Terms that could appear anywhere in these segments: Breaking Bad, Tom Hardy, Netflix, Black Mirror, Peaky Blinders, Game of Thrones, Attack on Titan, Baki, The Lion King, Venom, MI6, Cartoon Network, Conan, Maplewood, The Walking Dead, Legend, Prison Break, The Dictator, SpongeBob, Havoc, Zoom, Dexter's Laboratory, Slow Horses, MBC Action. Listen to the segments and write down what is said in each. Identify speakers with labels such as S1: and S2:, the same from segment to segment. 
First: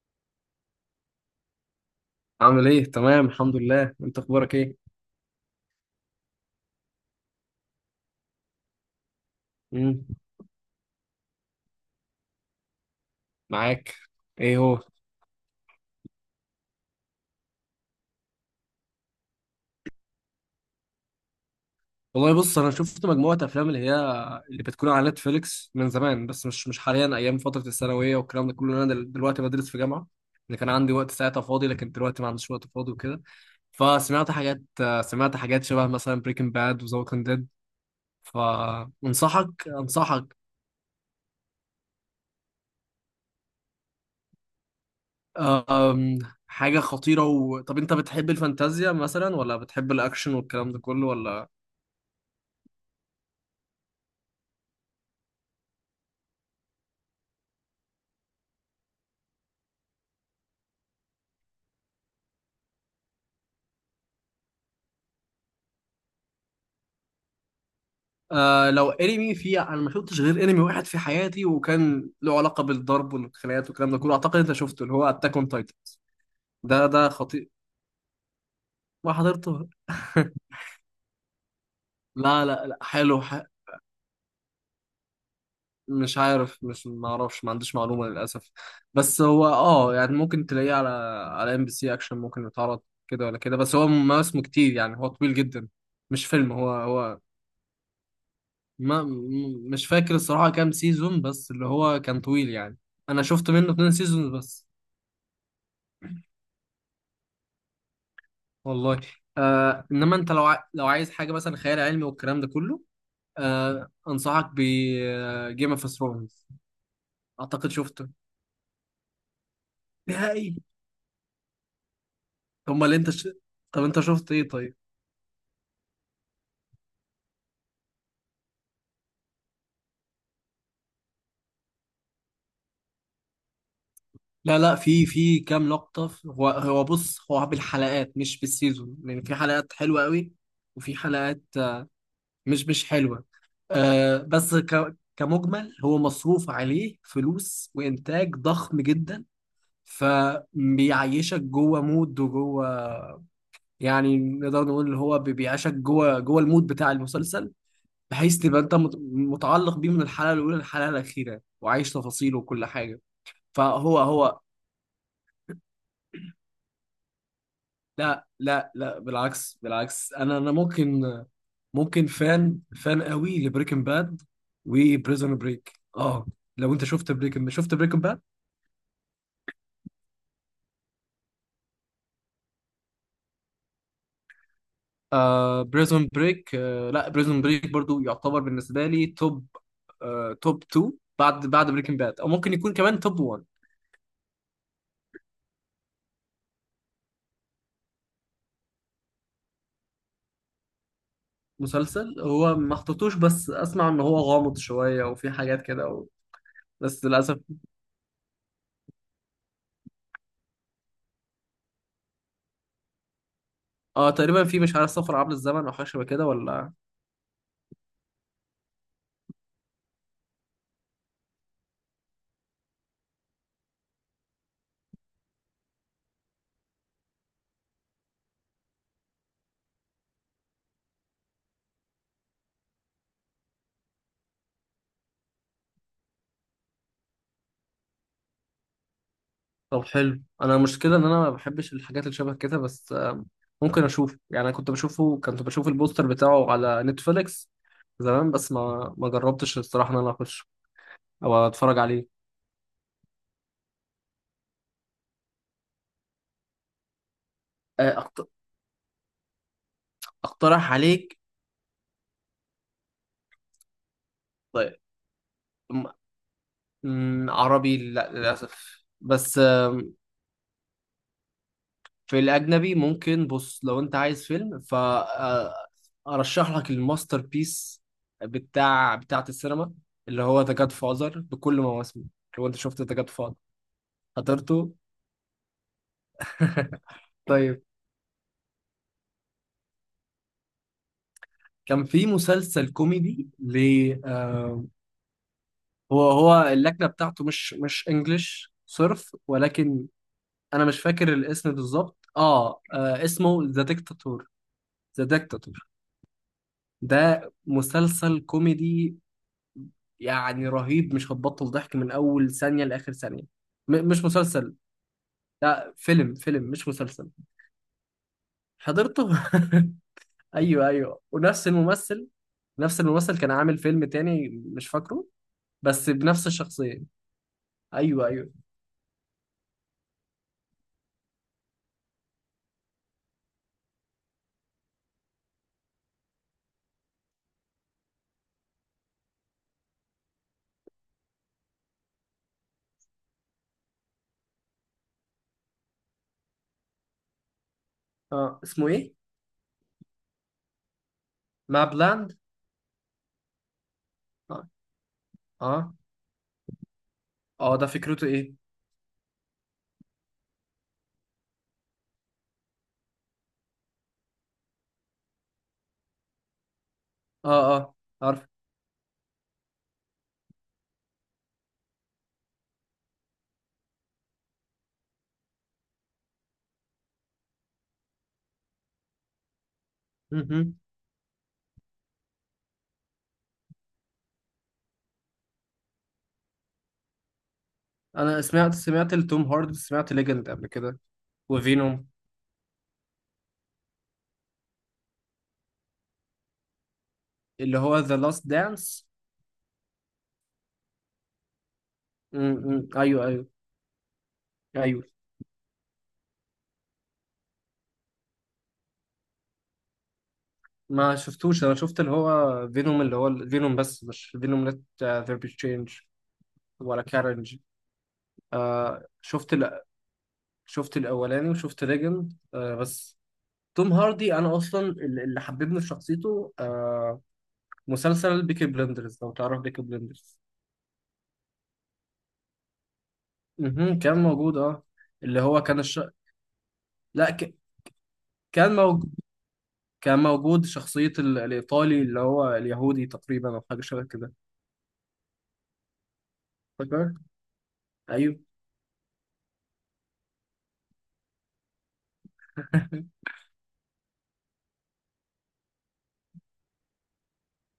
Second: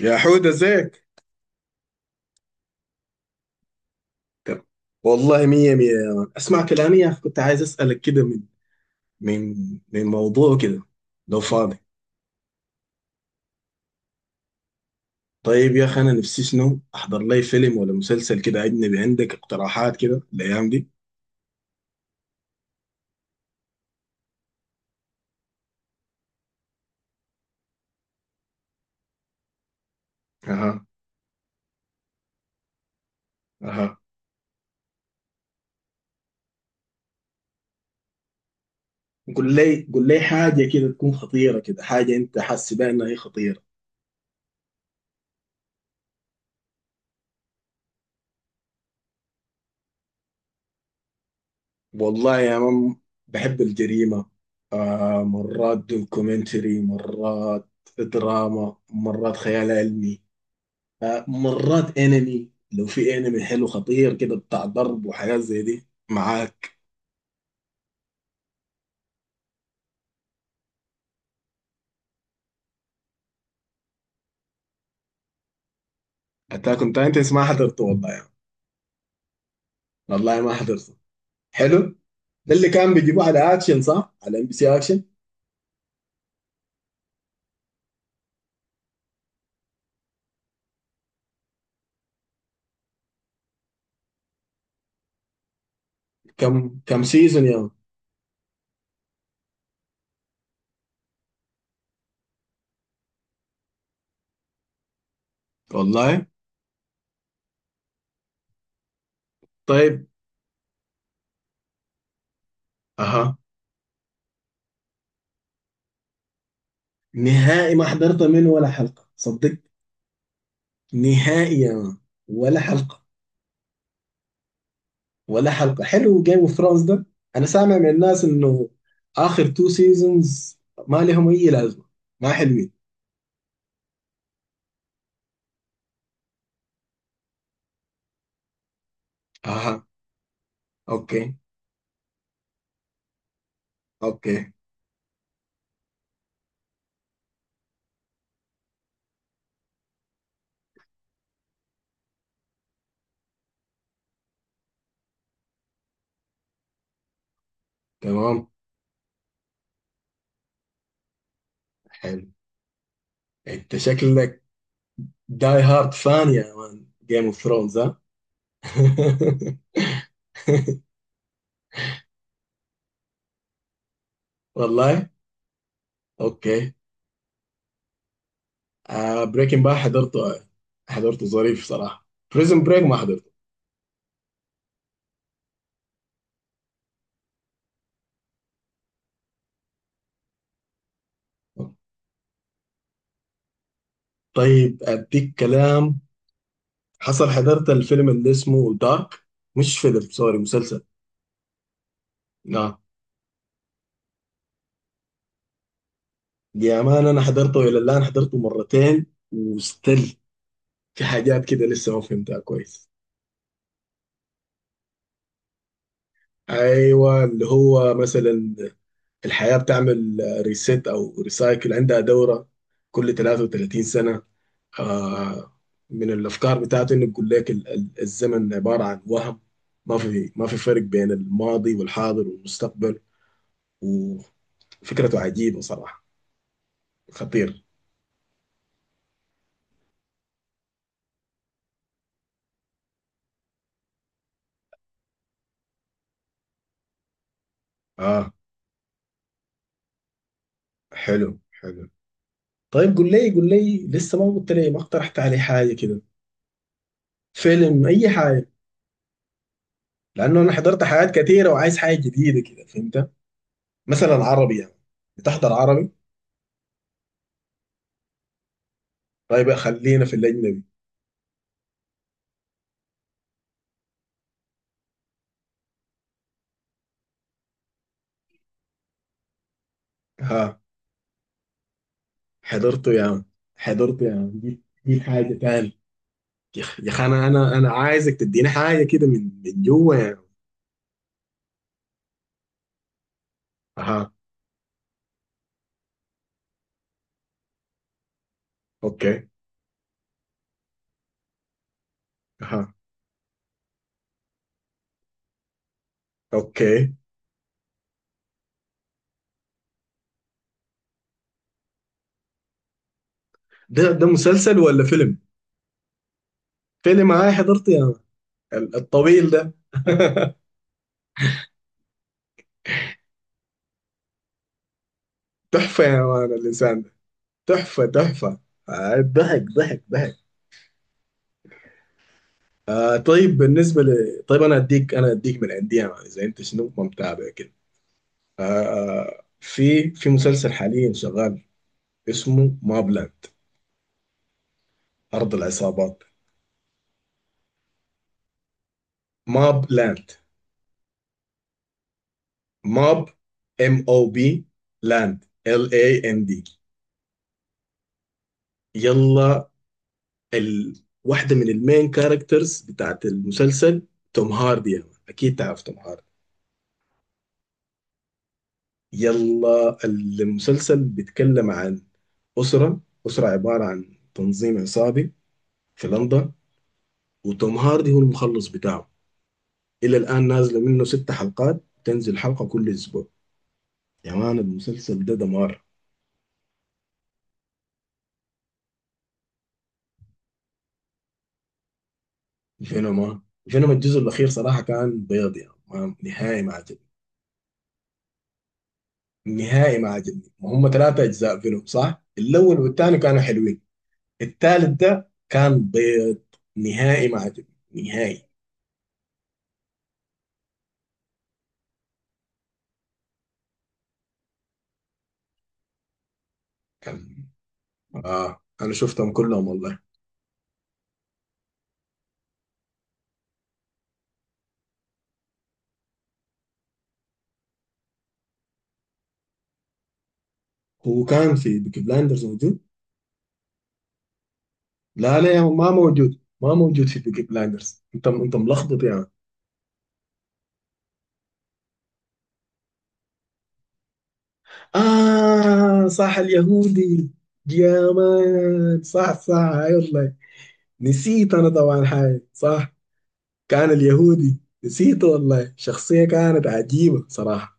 S1: يا حود، ازيك؟
S2: عامل ايه؟ تمام، الحمد لله. انت اخبارك
S1: طب،
S2: ايه؟
S1: والله مية مية يا مان، اسمع كلامي يا اخي. كنت عايز اسألك كده من من من
S2: امم
S1: موضوع كده لو فاضي.
S2: معاك. ايه هو؟
S1: طيب يا اخي، انا نفسي شنو احضر لي فيلم ولا مسلسل كده اجنبي. عندك اقتراحات كده الايام دي؟
S2: والله بص، انا شفت مجموعه افلام اللي هي اللي بتكون على نتفليكس من زمان، بس مش حاليا. ايام فتره الثانويه والكلام ده كله. انا دلوقتي بدرس في جامعه. اللي كان
S1: اها.
S2: عندي وقت ساعتها فاضي، لكن دلوقتي ما عنديش وقت فاضي وكده.
S1: اها.
S2: فسمعت حاجات سمعت حاجات شبه مثلا بريكنج باد وذا ووكينج ديد.
S1: قول لي قول لي
S2: انصحك.
S1: حاجة كده تكون خطيرة، كده حاجة انت حاسس بها انها هي خطيرة.
S2: أم، حاجه خطيره طب انت بتحب الفانتازيا مثلا، ولا بتحب الاكشن والكلام ده كله ولا؟
S1: والله يا مان، بحب الجريمة. مرات دوكيومنتري، مرات دراما، مرات خيال علمي، مرات انمي. لو في انمي حلو خطير كده بتاع ضرب وحاجات زي دي معاك.
S2: آه، لو انمي، في، انا ما شفتش غير انمي واحد في حياتي، وكان له علاقه بالضرب والخناقات والكلام ده كله. اعتقد انت شفته، اللي هو اتاك اون تايتن.
S1: اتاك
S2: ده
S1: اون
S2: ده
S1: تايتنز ما
S2: خطير.
S1: حضرته والله يعني.
S2: ما حضرته؟
S1: والله ما حضرته. حلو.
S2: لا
S1: ده
S2: لا
S1: اللي
S2: لا،
S1: كان
S2: حلو
S1: بيجيبوه على اكشن، صح؟ على ام بي سي اكشن.
S2: مش عارف، مش ما اعرفش، ما عنديش معلومه للاسف. بس هو اه يعني ممكن تلاقيه على، على ام بي سي اكشن، ممكن يتعرض كده ولا كده. بس هو مواسمه كتير، يعني هو طويل جدا، مش فيلم. هو
S1: كم
S2: هو
S1: سيزون يا مان؟
S2: ما م- مش فاكر الصراحه كام سيزون، بس اللي هو كان طويل يعني. انا شفت منه اتنين سيزون بس.
S1: والله.
S2: والله. آه،
S1: طيب.
S2: انما انت لو لو عايز حاجه مثلا خيال علمي والكلام ده كله،
S1: اها.
S2: آه، انصحك ب جيم اوف ثرونز. اعتقد
S1: نهائي ما
S2: شفته،
S1: حضرت منه ولا حلقة، صدق.
S2: نهائي.
S1: نهائي يا مان. ولا
S2: هما اللي
S1: حلقة.
S2: انت طب انت شفت ايه طيب؟
S1: ولا حلقة. حلو جيم اوف ثرونز ده. انا سامع من الناس انه اخر تو سيزونز ما لهم اي لازمة، ما حلوين.
S2: لا لا، في، في كام لقطه، هو بص، هو بالحلقات مش بالسيزون، يعني في حلقات
S1: اها.
S2: حلوه قوي، وفي
S1: اوكي.
S2: حلقات مش حلوه. آه،
S1: اوكي.
S2: بس كمجمل هو مصروف عليه فلوس وانتاج ضخم جدا، فبيعيشك جوه مود وجوه، يعني نقدر نقول اللي هو بيعيشك جوه، جوه المود بتاع المسلسل، بحيث
S1: تمام.
S2: تبقى انت متعلق بيه من الحلقه الاولى للحلقه الاخيره، وعايش
S1: حلو.
S2: تفاصيله وكل حاجه.
S1: انت
S2: فهو.
S1: شكلك داي هارد فان يا مان جيم اوف ثرونز، ها؟
S2: لا لا لا، بالعكس، بالعكس، انا ممكن، ممكن فان، فان قوي لبريكنج باد
S1: والله.
S2: وبريزون بريك. اه، لو
S1: اوكي.
S2: انت شفت بريكنج، شفت بريكنج باد.
S1: آه بريكنج باد، حضرته، حضرته ظريف صراحه. بريزن بريك ما حضرته.
S2: آه، بريزون بريك، آه، لا بريزون بريك برضو يعتبر بالنسبه لي توب، آه، توب 2، بعد بريكنج باد، او ممكن يكون كمان توب 1.
S1: طيب اديك كلام حصل. حضرت الفيلم اللي اسمه دارك، مش فيلم، سوري، مسلسل.
S2: مسلسل، هو ما
S1: لا
S2: حطيتوش، بس اسمع ان هو غامض شويه وفي حاجات كده
S1: يا
S2: بس
S1: مان، انا
S2: للاسف.
S1: حضرته الى الان حضرته مرتين. وستيل في حاجات كده لسه ما فهمتها كويس.
S2: اه، تقريبا في، مش عارف، سفر عبر الزمن او حاجه شبه كده ولا؟
S1: ايوه، اللي هو مثلا الحياة بتعمل ريسيت أو ريسايكل، عندها دورة كل 33 سنة. آه، من الأفكار بتاعته إنه بيقول لك الزمن عبارة عن وهم. ما في فرق بين الماضي والحاضر والمستقبل. وفكرته عجيبة صراحة. خطير.
S2: طب حلو. انا المشكله ان انا ما بحبش الحاجات اللي شبه كده، بس آه، ممكن اشوف يعني. انا كنت بشوفه، كنت بشوف البوستر بتاعه على نتفليكس زمان،
S1: آه.
S2: بس ما جربتش الصراحه ان انا اخش او
S1: حلو
S2: اتفرج
S1: حلو.
S2: عليه.
S1: طيب قول لي قول لي، لسه ما قلت لي ما اقترحت علي حاجة كده، فيلم
S2: آه،
S1: أي حاجة، لأنه أنا
S2: اقترح
S1: حضرت حاجات
S2: عليك.
S1: كثيرة وعايز حاجة جديدة كده، فهمت؟ مثلا عربي يعني،
S2: طيب،
S1: بتحضر؟
S2: م... عربي لا، للاسف. بس
S1: طيب خلينا في الأجنبي.
S2: في الأجنبي ممكن، بص، لو أنت عايز فيلم، فأرشح لك الماستر بيس بتاع، بتاعة السينما، اللي هو ذا
S1: ها.
S2: جاد فازر، بكل مواسمه. لو أنت شفت
S1: حضرته
S2: ذا
S1: يا
S2: جاد
S1: عم،
S2: فازر،
S1: حضرته يا عم، دي
S2: حضرته.
S1: دي حاجة تاني. يا أخ، يا أخي، أنا أنا
S2: طيب،
S1: أنا عايزك تديني حاجة كده من جوه يعني.
S2: كان في مسلسل كوميدي ل،
S1: ها.
S2: آه، هو اللكنة بتاعته مش انجلش صرف،
S1: أوكي.
S2: ولكن انا مش فاكر الاسم بالظبط. اه،
S1: ها.
S2: آه، اسمه ذا ديكتاتور. ذا ديكتاتور.
S1: أوكي.
S2: ده مسلسل كوميدي، يعني رهيب، مش هتبطل ضحك من اول ثانيه لاخر ثانيه.
S1: ده
S2: مش
S1: ده
S2: مسلسل،
S1: مسلسل ولا فيلم؟
S2: لا، فيلم، فيلم مش مسلسل.
S1: فيلم هاي حضرته يا عم،
S2: حضرته.
S1: الطويل ده.
S2: ايوه ايوه، ونفس الممثل. نفس الممثل كان عامل فيلم تاني، مش فاكره،
S1: تحفة
S2: بس
S1: يا
S2: بنفس
S1: مان الإنسان
S2: الشخصيه.
S1: ده. تحفة
S2: ايوه ايوه.
S1: تحفة. ضحك ضحك ضحك. طيب بالنسبة ل طيب، أنا أديك من عندي يا مان، إذا أنت شنو ما متابع كده. آه في مسلسل حاليا شغال، اسمه ماب لاند، أرض العصابات.
S2: اه، اسمه ايه؟
S1: ماب لاند.
S2: ما بلاند.
S1: ماب، ام او بي،
S2: اه
S1: لاند،
S2: اه.
S1: ال اي ان دي.
S2: اه، ده فكرته ايه؟
S1: يلا، واحدة من المين كاركترز بتاعت المسلسل توم هاردي يا مان. أكيد تعرف توم هاردي.
S2: اه اه، عارف.
S1: يلا المسلسل بيتكلم عن أسرة، أسرة عبارة عن تنظيم عصابي في لندن، وتوم هاردي هو المخلص بتاعه. إلى الآن
S2: مهم.
S1: نازلة منه 6 حلقات، تنزل حلقة كل أسبوع. يا مان المسلسل ده دمار.
S2: انا سمعت، سمعت لتوم هاردي، سمعت ليجند قبل كده، وفينوم،
S1: فينوما. فينوما الجزء الأخير صراحة كان بيض يعني، ما نهائي ما عجبني.
S2: اللي هو ذا لاست دانس.
S1: نهائي ما عجبني، وهم 3 أجزاء فينوم، صح؟ الأول والثاني
S2: ايوه
S1: كانوا
S2: ايوه.
S1: حلوين. الثالث
S2: ايوه،
S1: ده كان بيض. نهائي ما عجبني. نهائي.
S2: ما شفتوش. انا شفت اللي هو فينوم، اللي هو فينوم، بس مش فينوم ليت ذير بي تشينج ولا
S1: كان.
S2: كارنج.
S1: أنا
S2: آه،
S1: شفتهم كلهم والله.
S2: شفت الاولاني، وشفت ليجند. آه بس توم هاردي انا اصلا، اللي حببني في شخصيته، آه، مسلسل بيكي بلندرز، لو تعرف بيكي بلندرز.
S1: هو كان في بيكي بلاندرز موجود؟
S2: مهم. كان موجود، اه.
S1: لا
S2: اللي
S1: لا يا
S2: هو
S1: عم،
S2: كان
S1: ما موجود، ما موجود في
S2: لا
S1: بيكي بلاندرز. أنت أنت
S2: كان
S1: ملخبط
S2: موجود،
S1: يعني.
S2: كان موجود شخصية الإيطالي اللي هو اليهودي تقريبا، أو حاجة شبه كده.
S1: آه صح
S2: فاكر؟
S1: اليهودي. يا
S2: أيوه.
S1: مان صح صح. أي والله، نسيت أنا طبعا حاجة، صح. كان اليهودي، نسيته والله، شخصية كانت عجيبة صراحة.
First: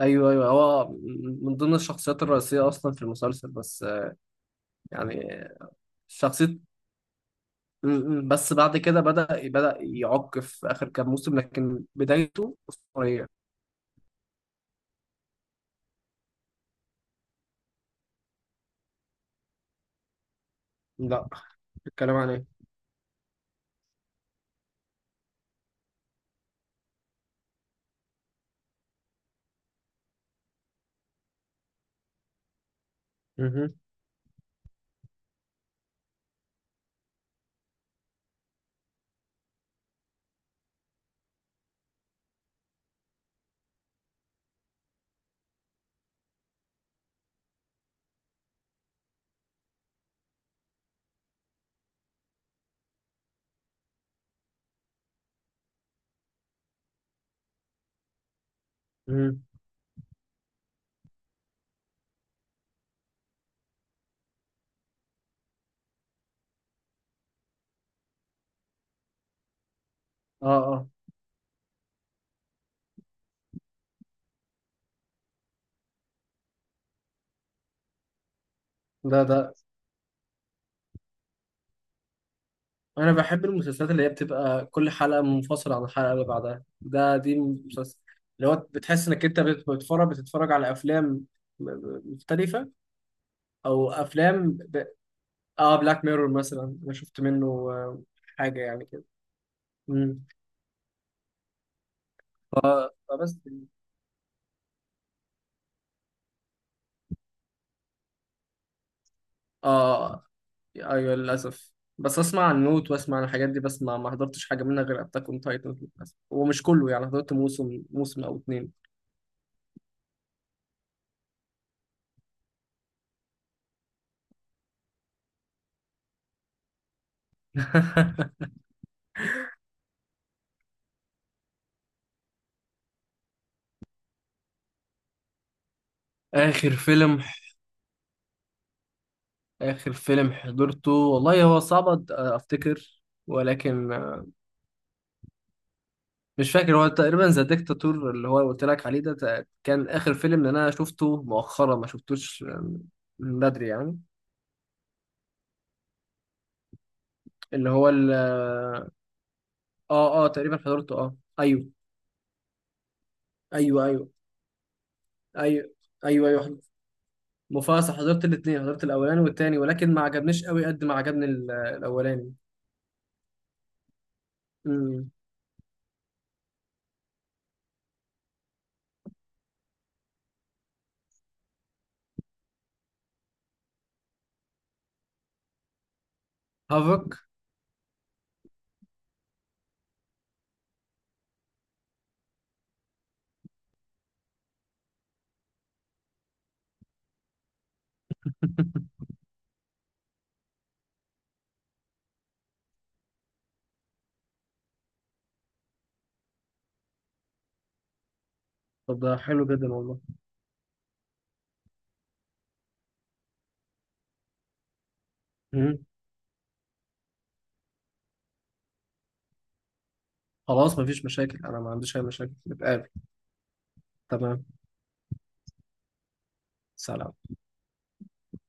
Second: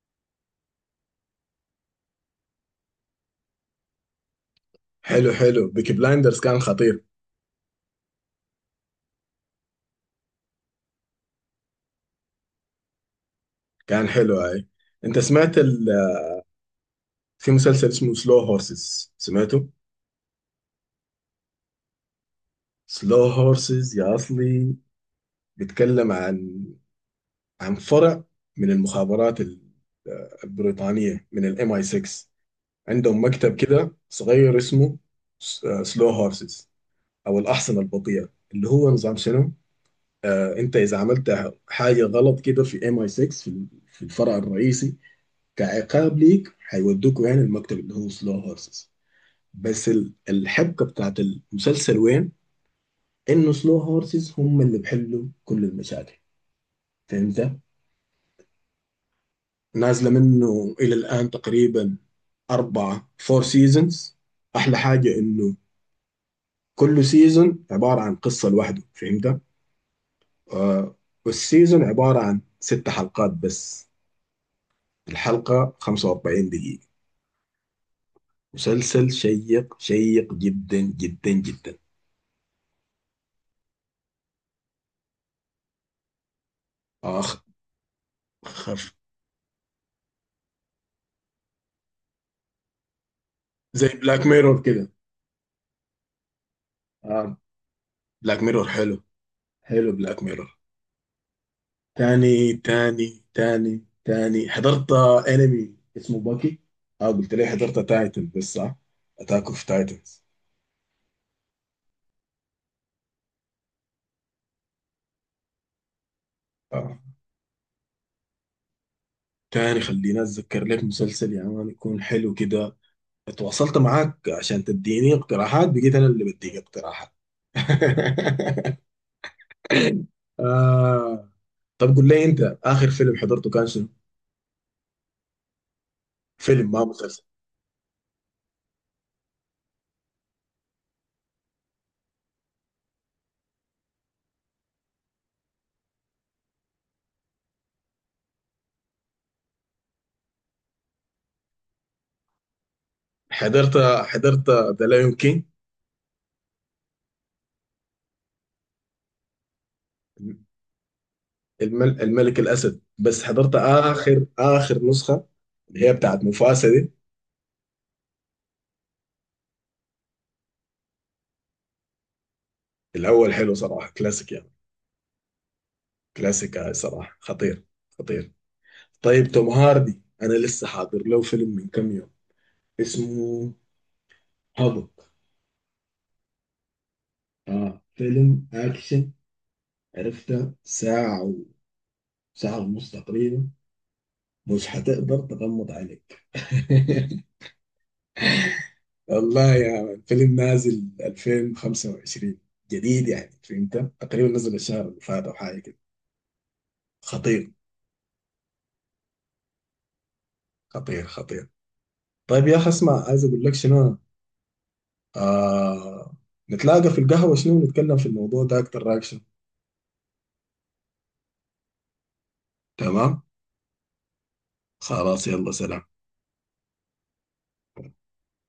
S2: ايوه ايوه، هو من ضمن الشخصيات الرئيسيه اصلا في المسلسل، بس آه، يعني
S1: حلو حلو، بيكي بلايندرز
S2: شخصيه،
S1: كان خطير.
S2: بس بعد كده بدأ، بدأ يعق في اخر كام موسم، لكن بدايته اسطوريه.
S1: كان حلو هاي. انت سمعت في مسلسل اسمه سلو هورسز، سمعته؟
S2: لا. الكلام عن ايه؟
S1: سلو هورسز يا اصلي، بيتكلم عن فرع من المخابرات البريطانية، من الام اي 6. عندهم مكتب
S2: مهم.
S1: كده صغير اسمه سلو هورسز، او الاحصنة البطيئة. اللي هو نظام شنو، انت اذا عملت حاجه غلط كده في ام اي 6، في الفرع الرئيسي، كعقاب ليك هيودوكوا يعني المكتب اللي هو سلو هورسز. بس الحبكه بتاعت المسلسل وين؟ انه سلو هورسز هم اللي بيحلوا كل المشاكل، فهمت؟
S2: مهم.
S1: نازله منه الى الان تقريبا 4 فور سيزونز. احلى حاجه انه كل سيزون عباره عن قصه لوحده، فهمت؟
S2: اه اه.
S1: آه. والسيزون عباره عن 6 حلقات بس. الحلقة 45 دقيقة. مسلسل
S2: ده
S1: شيق شيق جدا جدا جدا.
S2: انا بحب المسلسلات اللي هي بتبقى كل حلقه منفصله عن الحلقه اللي بعدها. ده
S1: اخ.
S2: دي مسلسل اللي هو
S1: خف.
S2: بتحس انك انت بتتفرج، بتتفرج على افلام مختلفه،
S1: زي
S2: او
S1: بلاك
S2: افلام.
S1: ميرور كده.
S2: اه، بلاك ميرور مثلا، انا شفت
S1: آه.
S2: منه آه،
S1: بلاك
S2: حاجه
S1: ميرور
S2: يعني
S1: حلو.
S2: كده.
S1: حلو
S2: امم
S1: بلاك ميرور. تاني تاني
S2: فبس.
S1: تاني تاني حضرت انمي اسمه باكي. اه، قلت لي حضرت تايتن بس، صح؟ اتاك اوف تايتنز.
S2: اه، ايوه، للاسف. بس اسمع عن نوت، واسمع عن الحاجات دي، بس ما حضرتش حاجه منها غير اتاك اون تايتن للاسف، ومش كله
S1: اه.
S2: يعني، حضرت موسم، موسم او اتنين.
S1: تاني خليني اتذكر لك مسلسل يا مان يكون حلو كده. تواصلت معاك عشان تديني اقتراحات، بقيت انا اللي بديك اقتراحات. آه. طب قول لي، انت اخر فيلم حضرته كان شنو؟
S2: اخر
S1: فيلم ما
S2: فيلم؟
S1: مسلسل.
S2: اخر فيلم حضرته والله هو صعب افتكر، ولكن آه، مش فاكر. هو تقريبا ذا ديكتاتور، اللي هو قلت لك عليه ده، كان اخر فيلم اللي انا شفته، مؤخرا ما شفتوش آه، من بدري
S1: حضرت
S2: يعني.
S1: حضرت ذا لايون كينج،
S2: اللي هو، اه اه تقريبا حضرته، اه، ايوه
S1: الملك الاسد، بس حضرت
S2: ايوه. ايوه
S1: اخر نسخه،
S2: ايوه.
S1: اللي هي بتاعت
S2: ايوه ايوه، حضرت
S1: مفاسده دي.
S2: مفاصل، حضرت الاثنين، حضرت الاولاني والتاني، ولكن ما عجبنيش قوي قد ما عجبني الاولاني.
S1: الاول حلو صراحه كلاسيك يعني.
S2: امم.
S1: كلاسيك، صراحه خطير. خطير. طيب توم هاردي، انا لسه حاضر له فيلم من كم يوم، اسمه هابوك.
S2: هافك.
S1: اه فيلم اكشن. عرفته ساعه ونص تقريبا. مش حتقدر تغمض عليك. والله يا، الفيلم نازل 2025، جديد يعني فهمت، تقريبا نزل الشهر اللي فات او حاجه كده. خطير
S2: طب ده حلو جدا والله.
S1: خطير خطير. طيب يا اخي اسمع، عايز اقول لك شنو.
S2: امم.
S1: آه... نتلاقى في القهوه شنو، نتكلم في الموضوع ده اكتر اكشن.
S2: خلاص، مفيش مشاكل، انا ما عنديش اي مشاكل، نتقابل.
S1: تمام.
S2: تمام.
S1: خلاص يلا سلام.
S2: سلام.